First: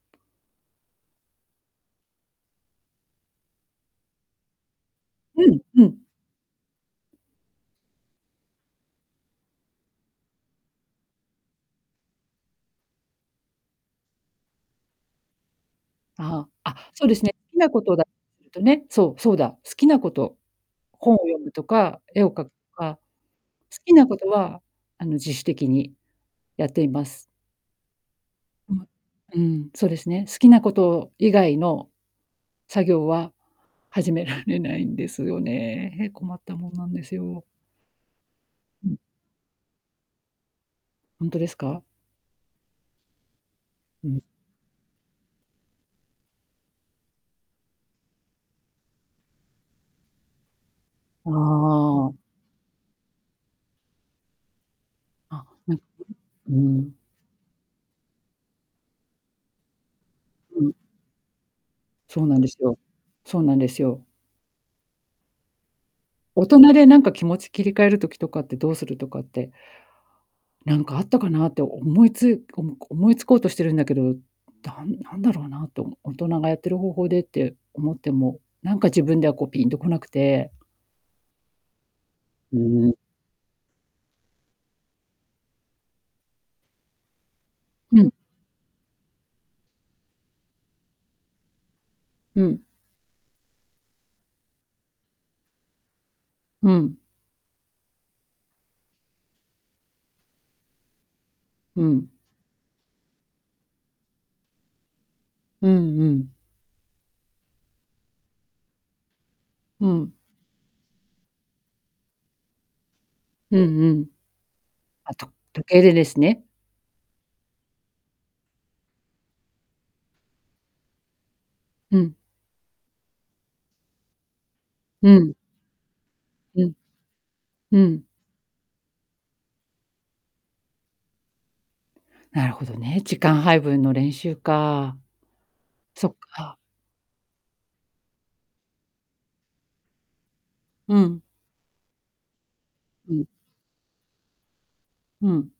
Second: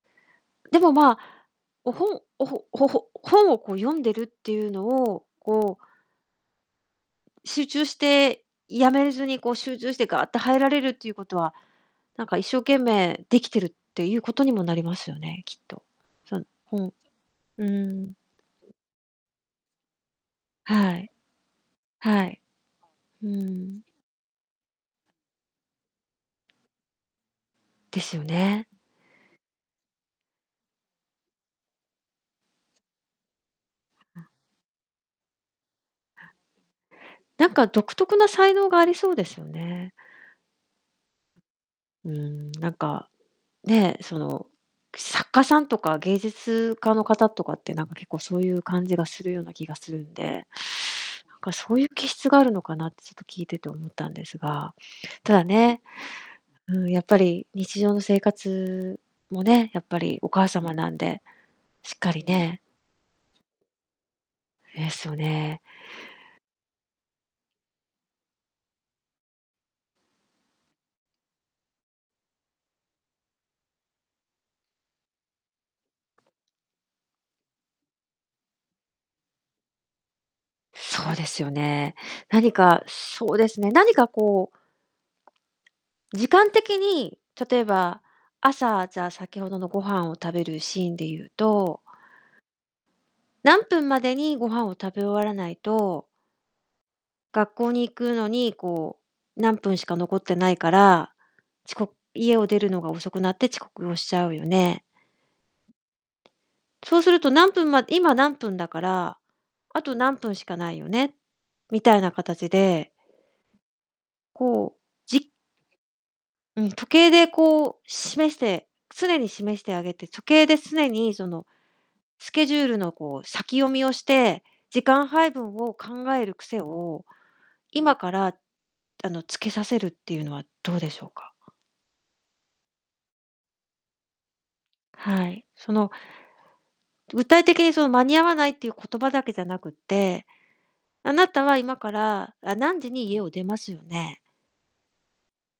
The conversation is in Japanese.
でも、まあ、お、本、おほ、ほほ本をこう読んでるってゆうのを、うんこううん。集中して、止めずに、こう、集中してガーッと入られるってゆうことは、なんか、一生懸命できてるってゆうことにもなりますよね、きっと。そんああ、あ、本。そうですね、好きうんなうことんうだん。とね、そう、そうだ、好きなことはい。本を読むとか、絵はをい。描くとか、うー好ん。きなことは、あの、自主的にやっています。ですよね。うん。うん、そうですね、好きなこと以外の作業は、始められないんですよね、へ困ったもんなんですよ。なんか、独特な才能があうりん。そうですよね。ほんとですか？うーん、なんか、ね、うそん。の、作家さんとか芸術家の方とかって、なんか、結構そうゆう感じがするような気がするんで、あなんかそうゆう気あ。質があるのかなって、ちょっと、聞いてて思ったんですが。ただあ、う、うね、うん。うーーん、ん。やっぱり、日常の生活もね、やっぱり、お母う様ん。なんで、しっかそりうなんですねよ。そうなんですよ。ですよね。大人で、なんか、気持ち切り替える時とかって、どうするとかって、なんかあったかなって思いつおも思いつこうとしてるんだけど、なんなんだろうなと大人がやってる方法でって思っても、なんか自分では、こう、ピンと来なくてそうですよね。何うかーん。そうですね、何かこう時間的に、例えば、うん。朝、じゃ、先ほどのご飯を食べるシーンでゆうとうん。何分までにご飯を食べ終わらないとうん。学校に行くのに、こう、何分しか残ってないから、ちうこん。家を出るのが遅くなって、遅刻をしちゃうよね。うんうん。そうすると、何分ま今、何分だから、あうとん。何分しかないよね、みたいなかたちでうんうん。こう、あ、とじ時計で、ですね。うん、時計で、こう、示して常に示してあげて時計で常に、その、うん。スケジュールの、こう、先読みをして、時間う配ん。分を考える癖うん。を、う今ん。から、あの、つけさせるってゆうのはどうでしょうか？なるほどね、時間配分の練習か。はい、その、そっか。具体的に、その、間に合わないっていう言葉だけじゃなくて、うあん。なたは今からあ、何時にう家ん。を出ますよね。うん。